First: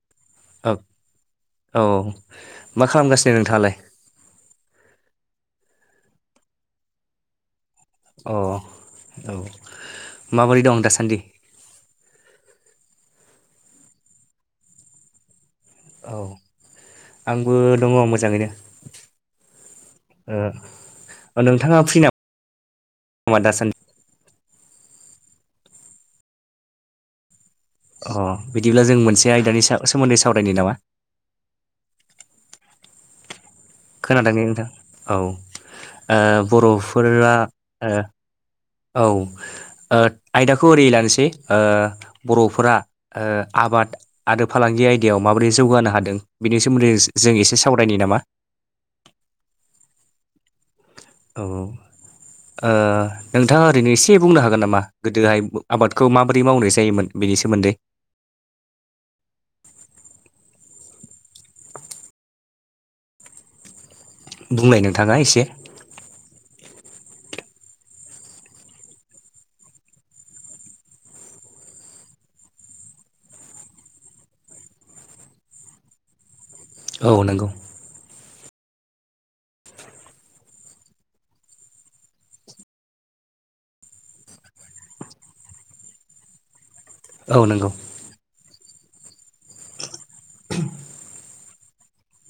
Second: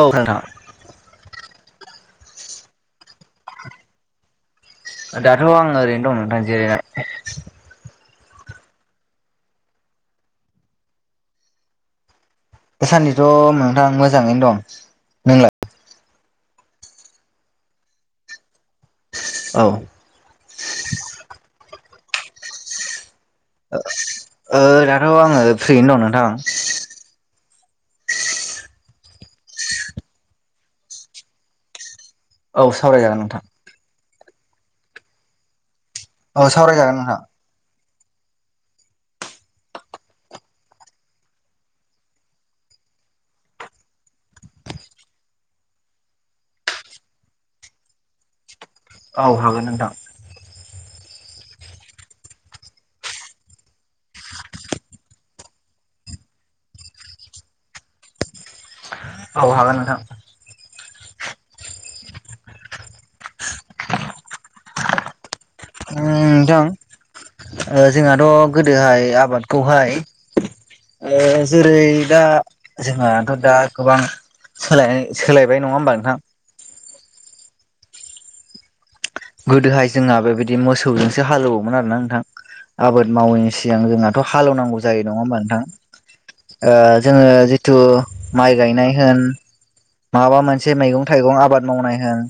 औ नोंथां। ओ औ मा खालामगासिनो नोंथाङालाय? दाथ' आं ओरैनो दं नोंथां जिरायनानै। अ औ माबोरै दं दासान्दि? दासान्दिथ' नोंथां मोजाङैनो दं। नोंलाय? औ आंबो दङ मोजाङैनो। औ। ओ नोंथाङा फ्रि नामा दासान्दि? ओ दाथ' आङो फ्रियैनो दं नोंथां। अ बिदिब्ला जों मोनसे आयदानि सा-सोमोन्दै सावरायनि नामा औ सावरायजागोन नोंथां। खोनादों ने नोंथां औ औ सावरायजागोन नोंथां। बर'फोरा औ। ओ आयदाखौ ओरै लानोसै बर'फोरा ओ आबाद आरो फालांगि आयदायाव माबोरै जौगानो हादों बेनि सोमोन्दै जों एसे सावरायनि नामा? औ हागोन नोंथां। औ औ। नोंथाङा ओरैनो एसे बुंनो हागोन नामा गोदोहाय आबादखौ माबोरै मावनाय जायोमोन। बिनि सोमोन्दै औ हागोन नोंथां। बुंलाय नोंथाङा एसे ओं नोंथां जोंहाथ' गोदोहाय आबादखौहाय ओ जेरै दा जोंहाथ' दा गोबां सोलायनाय नङा होमबा नोंथां? औ नंगौ। गोदोहाय जोंना बेबायदि मोसौजोंसो हालेवोमोन आरो ना नोंथां। आबाद मावैनि सिगां जोंहाथ' हालौनांगौ जायो नङा होमबा नोंथां? जोङो औ नंगौ जिथु माइ गायनाय होन माबा मोनसे मैगं थाइगं आबाद मावनाय होन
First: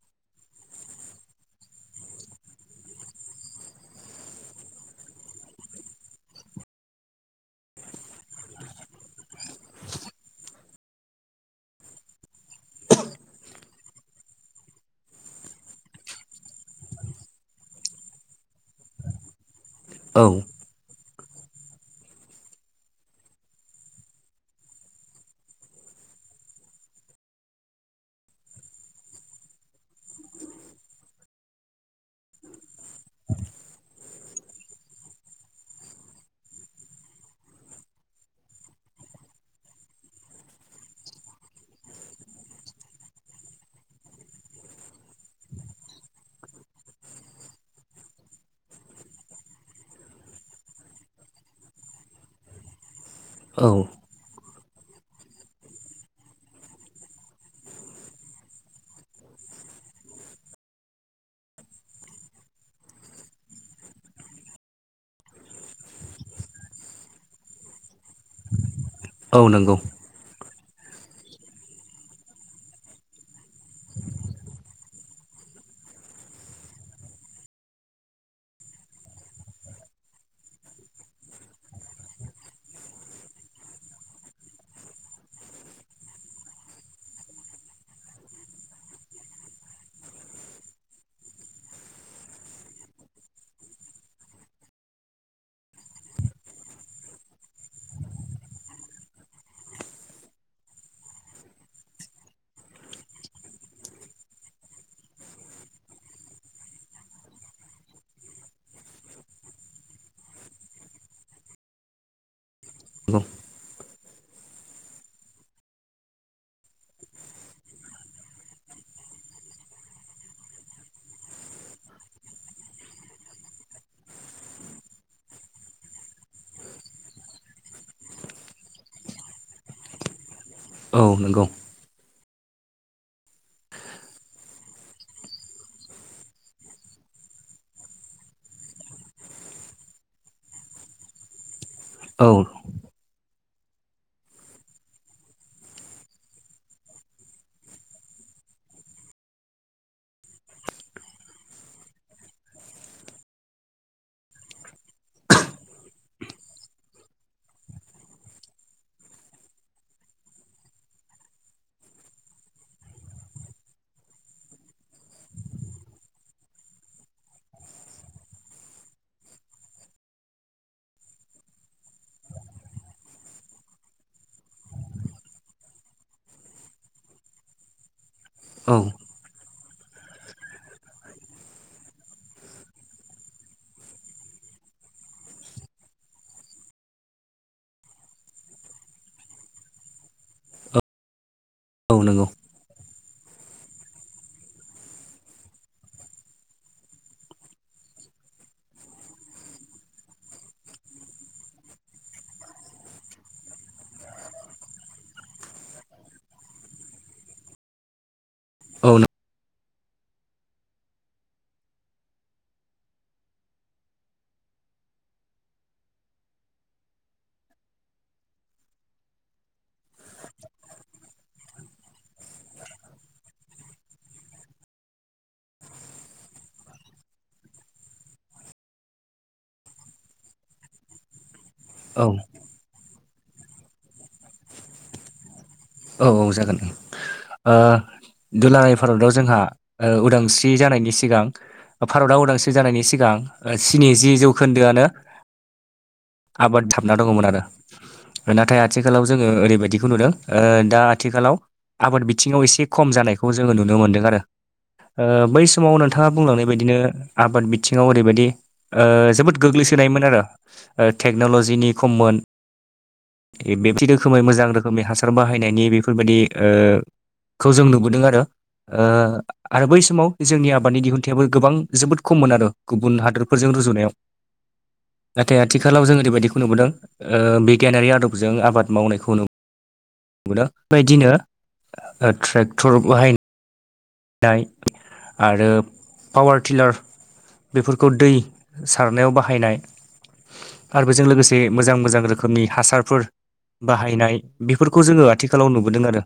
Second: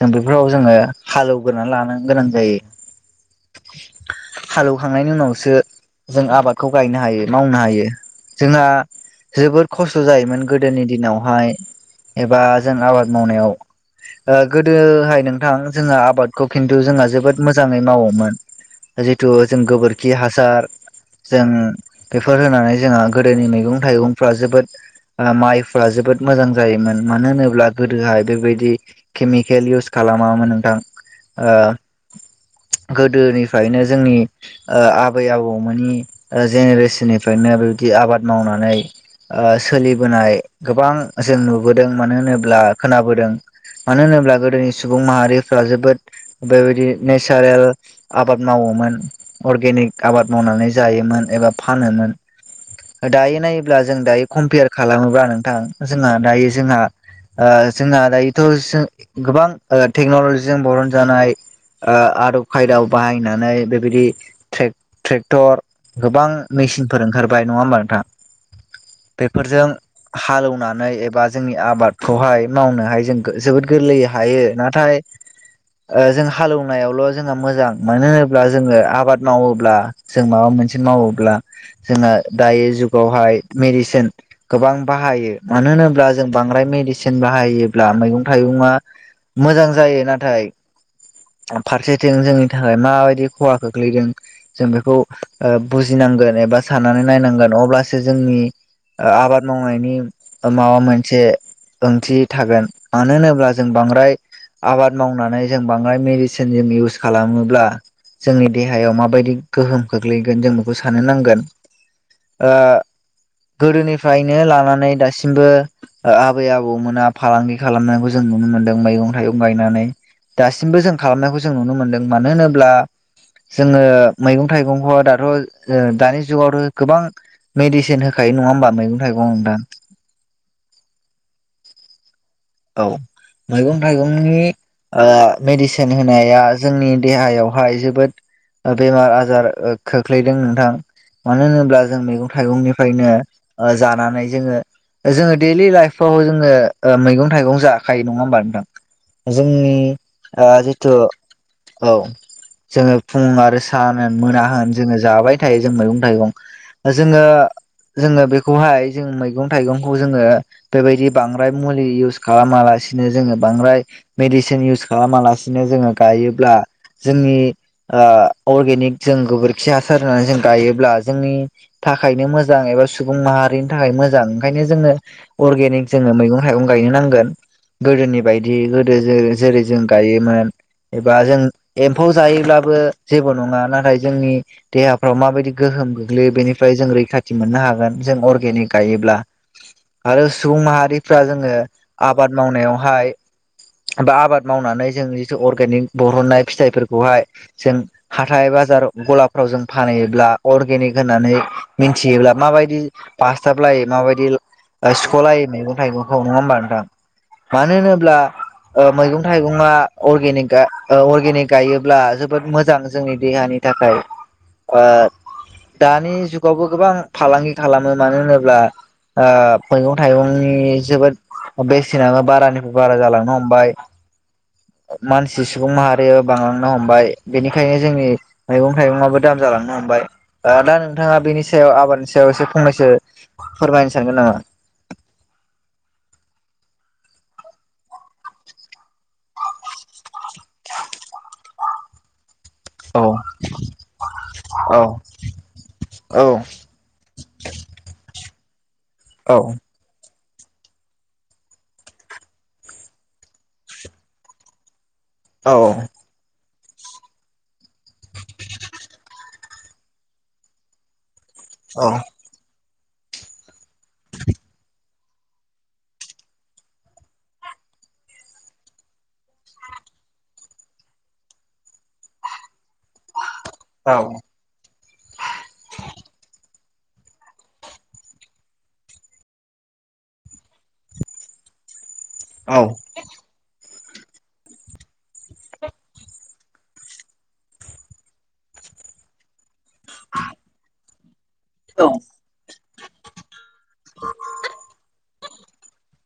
जों बेफोराव जोङो हालेवगोरनानै लानो गोनां जायो। [inaudible] हालेवखांनायनि उनावसो जों आबादखौ गायनो हायो मावनो हायो जोंहा जोबोर खस्थ' जायोमोन गोदोनि दिनावहाय एबा जों आबाद मावनायाव गोदोहाय नोंथां जोंहा आबादखौ खिन्थु जोंहा जोबोद मोजाङै मावोमोन जिथु जों गोबोरखि खि औ हासार जों बेफोर होनानै जोंहा गोदोनि मैगं थाइगंफ्रा जोबोद माइफोरा जोबोद मोजां जायोमोन मानो होनोब्ला गोदोहाय बेबायदि केमिकेल इउस खालामामोन नोंथां गोदोनिफ्रायनो जोंनि ओआबै आबौमोननि जेनेरेसननिफ्रायनो बेबायदि आबाद मावनानै ओ सोलिबोनाय गोबां जों नुबोदों मानो होनोब्ला खोनाबोदों मानो होनोब्ला गोदोनि सुबुं माहारिफ्रा जोबोद बेबायदि नेचारेल आबाद मावोमोन अरगेनिक आबाद मावनानै जायोमोन एबा फानोमोन दायो नायोब्ला औ जों दायो कम्पेयार खालामोब्ला नोंथां जोंहा दायो जोंहा जोंहा दायोथ' जों गोबां टेक्नलजिजों बरन जानाय आदब खायदायाव बाहायनानै बेबायदि ट्रेक्टर गोबां मेसिनफोर ओंखारबाय नङा होमबा नोंथां [inaudible] बेफोरजों हालौवनानै एबा जोंनि आबादखौहाय मावनोहाय जों जोबोद गोरलै हायो नाथाय जों हालेवनायावल' जोंहा मोजां मानो होनोब्ला जोङो आबाद मावोब्ला जों माबा मोनसे मावोब्ला जोंहा दायो जुगावहाय मेडिसिन गोबां बाहायो मानो होनोब्ला जों बांद्राय मेडिसिन बाहायोब्ला मैगं थाइगंङा मोजां जायो नाथाय फारसेथिं जोंनि थाखाय माबायदि खहा खोख्लैदों जों बेखौ बुजिनांगोन एबा साननानै नायनांगोन अब्लासो जोंनि आबाद मावनायनि माबा मोनसे ओंथि थागोन मानो होनोब्ला जों बांद्राय आबाद आबाद मावनानै जों बांद्राय मेडिसिन जों इउस खालामोब्ला जोंनि देहायाव माबायदि गोहोम खख्लैगोन जों बेखौ सान नांगोन। ओ नंगौ गोदोनिफ्रायनो लानानै दासिमबो आबै आबौमोना फालांगि खालामनायखौ जों नुनो मोन्दों मैगं थाइगं गायनानै। दासिमबो जों खालामनायखौ जों नुनो मोनदों मानो होनोब्ला जोङो मैगं थाइगंखौ दाथ' ओ दानि जुगावथ' गोबां मेडिसिन होखायो नङा होनोमबा मैगं थाइगं दा औ नंगौ। औ मैगं थाइगंनि ओ मेडिसिन होनाया जोंनि देहायावहाय जोबोद बेमार आजार खोख्लैदों नोंथां। मानो होनोब्ला जों औ मैगं थाइगंनिफ्रायनो जानानै जोङो जोङो डेलि लाइफाव जोङो ओ मैगं थाइगं जाखायो नङा होमबा नोंथां जोंनि जिथु औ जोङो फुं आरो सान होन मोना होन जोङो जाबाय थायो जों मैगं थाइगं। जोङो जोङो बेखौहाय जों मैगं थाइगंखौ जोङो बेबायदि बांद्राय मुलि इउस खालामालासिनो जोङो बांद्राय मेडिसिन इउस खालामा लासिनो जोङो गायोब्ला जोंनि ओ अर्गेनिक जों गोबोरखि हासार होननानै जों गायोब्ला जोंनि थाखायनो मोजां एबा सुबुं माहारिनि थाखाय मोजां ओंखायनो जोङो अर्गेनिक जोङो मैगं थाइं गायनो नां गोदोनि बायदि औ गोदो ज जेरै जों गायोमोन एबा जों एम्फौ जायोब्लाबो जेबो नङा नाथाय जोंनि देहाफ्राव माबायदि गोहोम गोग्लैयो बेनिफ्राय जों रैखाथि मोननो हागोन जों अर्गेनिक गायोब्ला। आरो सुबुं माहारिफ्रा जोङो औ नंगौ आबाद मावनायावहाय बा आबाद मावनानै जों जिथु अर्गेनिक बरहननाय फिथाइफोरखौहाय जों हाथाय बाजार गलाफ्राव जों फानहैयोब्ला अरगेनिक होननानै मिथियोब्ला माबायदि बास्थाब लायो माबायदि ओ सिख' लायो मैगं थाइगंखौ नङा होमबा नोंथां मानो होनोब्ला ओ औ मैगं थाइगं अनिक ओ अर्गेनिक गायोब्ला जोबोद मोजां जोंनि देहानि थाखाय ओ दानि जुगावबो गोबां फालांगि खालामो मानो होनोब्ला ओ मैगं थाइगंनि जोबोद बेसेनाबो बारानिफ्राय बारा जालांनो हमबाय। मानसि सुबुं माहारिया बांलांनो हमबाय बेनिखायनो जोंनि मैगं थाइगंआबो दाम जालांनो हमबाय ओ दा नोंथांङा बेनि सायाव औ आबादनि सायाव एसे फंनैसो फोरमायनो सानगोन नामा? औ औ जागोन ओ दुलाराय भारताव जोंहा ओ उदांस्रि जानायनि सिगां भारतआ उदांस्रि जानायनि औ सिगां ओ स्निजि औ जौखोन्दोआनो औ आबाद नां थाबना दंङमोन आरो नाथाय आथिखालाव जोंङो औ ओरैबायदिखौ नुदों ओ दा आथिखालाव आबाद बिथिंङाव एसे खम जानायखौ जोंङो नुनो मोनदों आरो ओ बै औ समाव थांङा बुंलांनाय बायदिनो आबाद बिथिंङाव ओरैबायदि ओ जोबोद गोग्लैसोनायमोन आरो। ओ टेक्न'ल'जिनि औ खममोन। बेकथि रोखोमै मोजां रोखोमनि हासार बाहायनायनि बेफोरबायदि ओ खौ जों नुबोदों आरो ओ आरो बै समाव जोंनि आबादनि दिहुन्थायबो गोबां जोबोद खममोन आरो गुबुन हादोरफोरजों औ रुजुनायाव। नाथाय आथिखालाव जों ओरैबायदिखौ नुबोदों ओ बिगियानारि आदबजों आबाद मावनायखौ नु दों। बेबायदिनो ओ औ ट्रेक्टर बाहाय आरो पावार टिलार बेफोरखौ दै सारनायाव बाहायनाय आरो बेजों लोगोसे मोजां मोजां रोखो मनि हासारफोर बाहायनाय बेफोरखौ जोंङो आथिखालाव नुबोदों आरो।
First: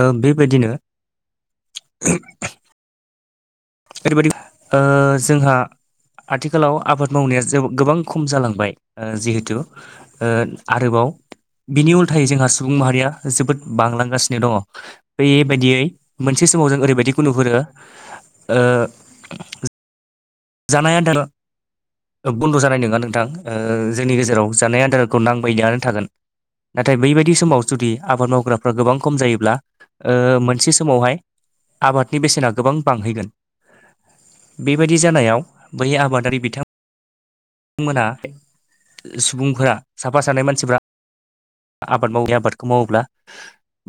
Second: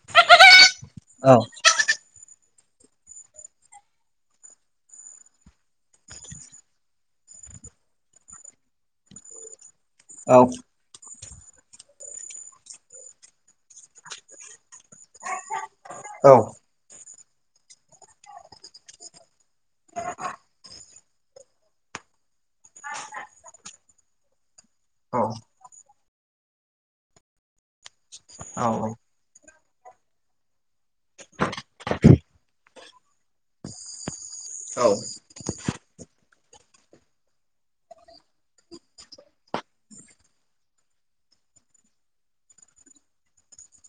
ओ बेबायदिनो औ ओ ओरैबायदि ओ जोंहा आथिखालाव आबाद मावनाया जो-गोबां खम जालांबाय जिहेथु ओ आरोबाव बिनि उल्थायै जोंहा सुबुं माहारिया जोबोद बांलांगासिनो दंङ। बेबायदियै मोनसे समाव जों ओरैबायदिखौ नुहुरो ओ जानाय आदार ओ बन्द' जानाय नोङा नोंथां ओ जोंनि गेजेराव जानाय आ दारखौ नांबायानो थागोन नाथाय बैबायदि समाव जुदि आबाद मावग्राफ्रा गोबां खम जायोब्ला ओ मोनसे समावहाय आबादनि बेसेना गोबां बांहैगोन। बेबायदि जानायाव बै आबादारि बिथां मोना सुबुंफोरा साफा सानै मानसिफोरा आबाद मावै आबादखौ मावोब्ला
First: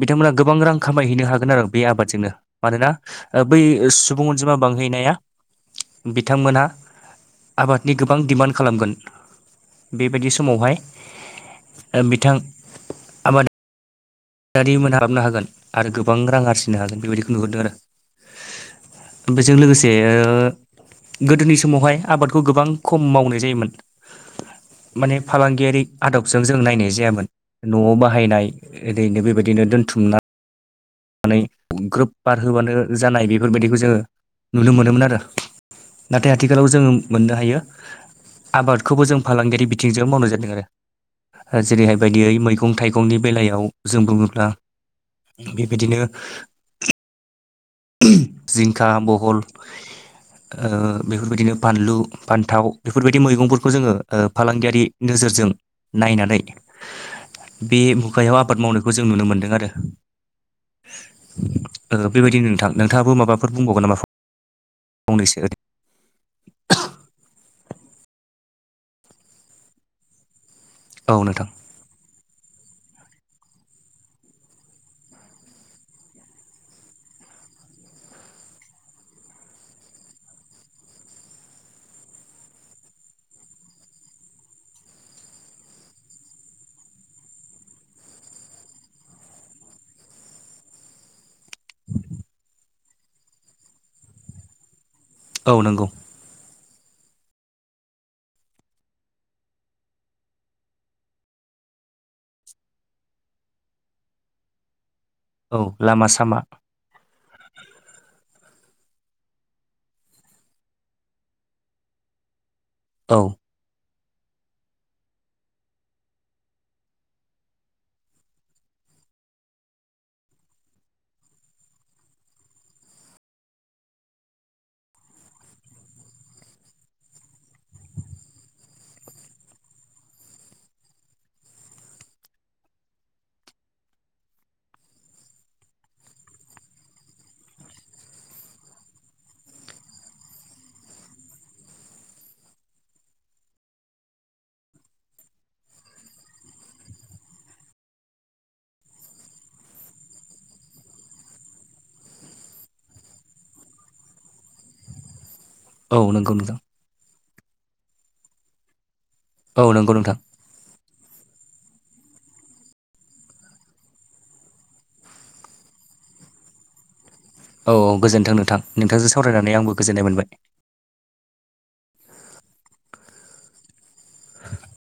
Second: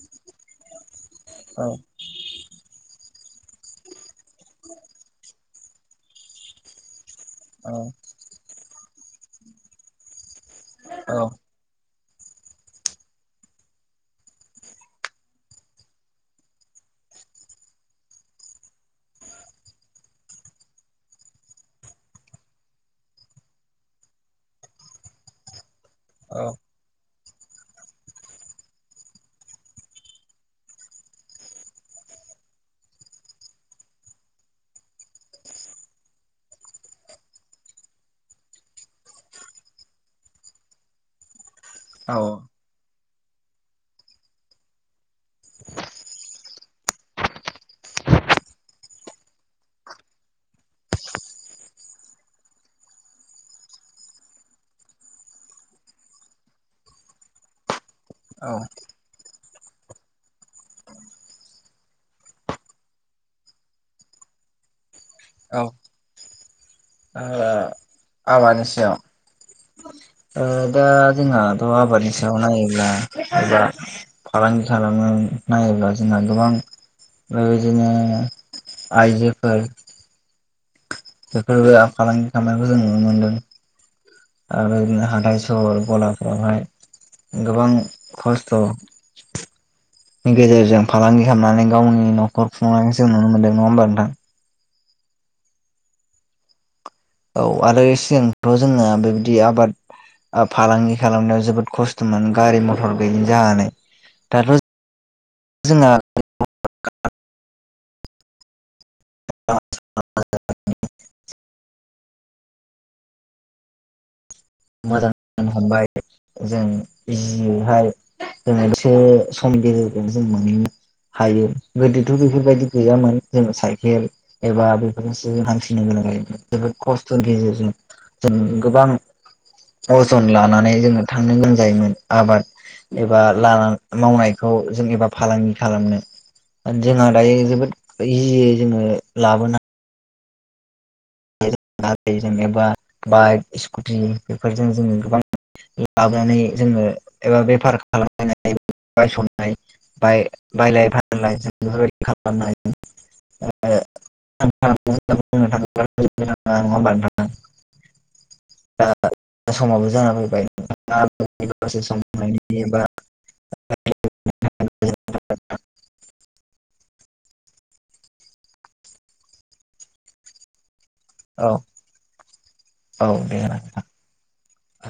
बिथांमोना गोबां रां खामायहैनो हा गोन आरो बे आबादजोंनो मानोना ओ बै सुबुं अनजिमा बांहैनाया बिथांमोना आबादनि गोबां दिमान्ड खालामगोन बेबायदि समावहाय बिथां आबाद [unintelligible] हागोन आरो गोबां रां आरजिनो हागोन बेबायदिखौ नुहुरदों आरो बेजों लोगोसे ओ गोदोनि समावहाय आबादखौ गोबां खम मावनाय जायोमोन माने फालांगियारि आदबजों जों नायनाय जायामोन न'आव बाहायनाय ओरैनो बेबायदिनो दोनथुमनानै नानै ग्रोब बार होबानो जानाय बेफोरबायदिखौ जोंङो नुनो मोनोमोन आरो नाथाय आथिखालाव जोंङो मोननो हायो आबादखौबो जों फालांगियारि बिथिंजों मावनाय जादों आरो ओ जेरैहाय औ बायायदियै मैगं थाइगंनि बेलायाव जों बुंङोब्ला बिदिनो जिंखा बहल ओ बेफोरबायदिनो बानलु फान्थाव बेफोरबायदि मैगंफोरखौ जोङो ओ फालांगियारि नोजोरजों नायनानै बे मुगायाव औ आबाद मावनो खौ जों नुनो मोनदों आरो ओ बेबायदिनो थां नोंथाङाबो माबाफोर बुंबावगोन नामा फंनैसो औ ओ आबादनि सायाव। ओ दा औ नोंथां जोंनाथ' आबादनि सायाव नायोब्ला दा फालांगि खालामनो नायोब्ला जोंना गोबां ओमफ्राय इदिनो आइजोफोर [unintelligible] फालांगि खालामनायखौ जों नुनो मोन्दों। आरो जोङो हाथाइ सहर गलाफ्रावहाय गोबां खस्थ' नि गेजेरजों फालांगि खामनानै गावनि न'खर खुंनायखौ जों नुनो मोन्दों नङा होमबा नोंथां औ नंगौ। औ आरो सिगांथ' जोंना बेबायदि आबाद ओ फालांगि खालामनायाव जोबोद खस्थ'मोन गारि मथर गैयि जानानै दाथ' औ जोंहा लामा सामा। [unintelligible] औ। मोजां [unintelligible] हमबाय जों इजिहायैहाय जों मोनसे समनि गेजेरजों मोनहैयो हायो गोदोथ' बेफोरबायदि गैयामोन जेन साइकेल एबा बेफोरजोंसो हान्थिनो गोनां जायोमोन जोबोद खस्थ'नि गेजेरजों जों गोबां अजन लानानै जोङो थांनो गोनां जायोमोन आबाद एबा लाना मावनायखौ जों एबा फालांगि खालामनो [unintelligible] दायो जोबोद इजियै जोङो लाबोनो [unintelligible] बाइक स्कुटि बेफोरजों जोङो गोबां लाबोनानै जोङो एबा बेफार खालामनाय [unintelligible] बाय बालाय फानलाय जों बेफोरबायदि खालामनो हायोमोन [unintelligible] औ नोंगौ नोंथां। नङा ओमबा नोंथां दा औ समाबो नंगौ जाना नोंथां फैबाय। [unintelligible] औ औ गोजोन्थों नोंथां नोंथांजों सावरायनानै आंबो गोजोननाय मोनबाय। औ औ दे नोंथां। [inaudible]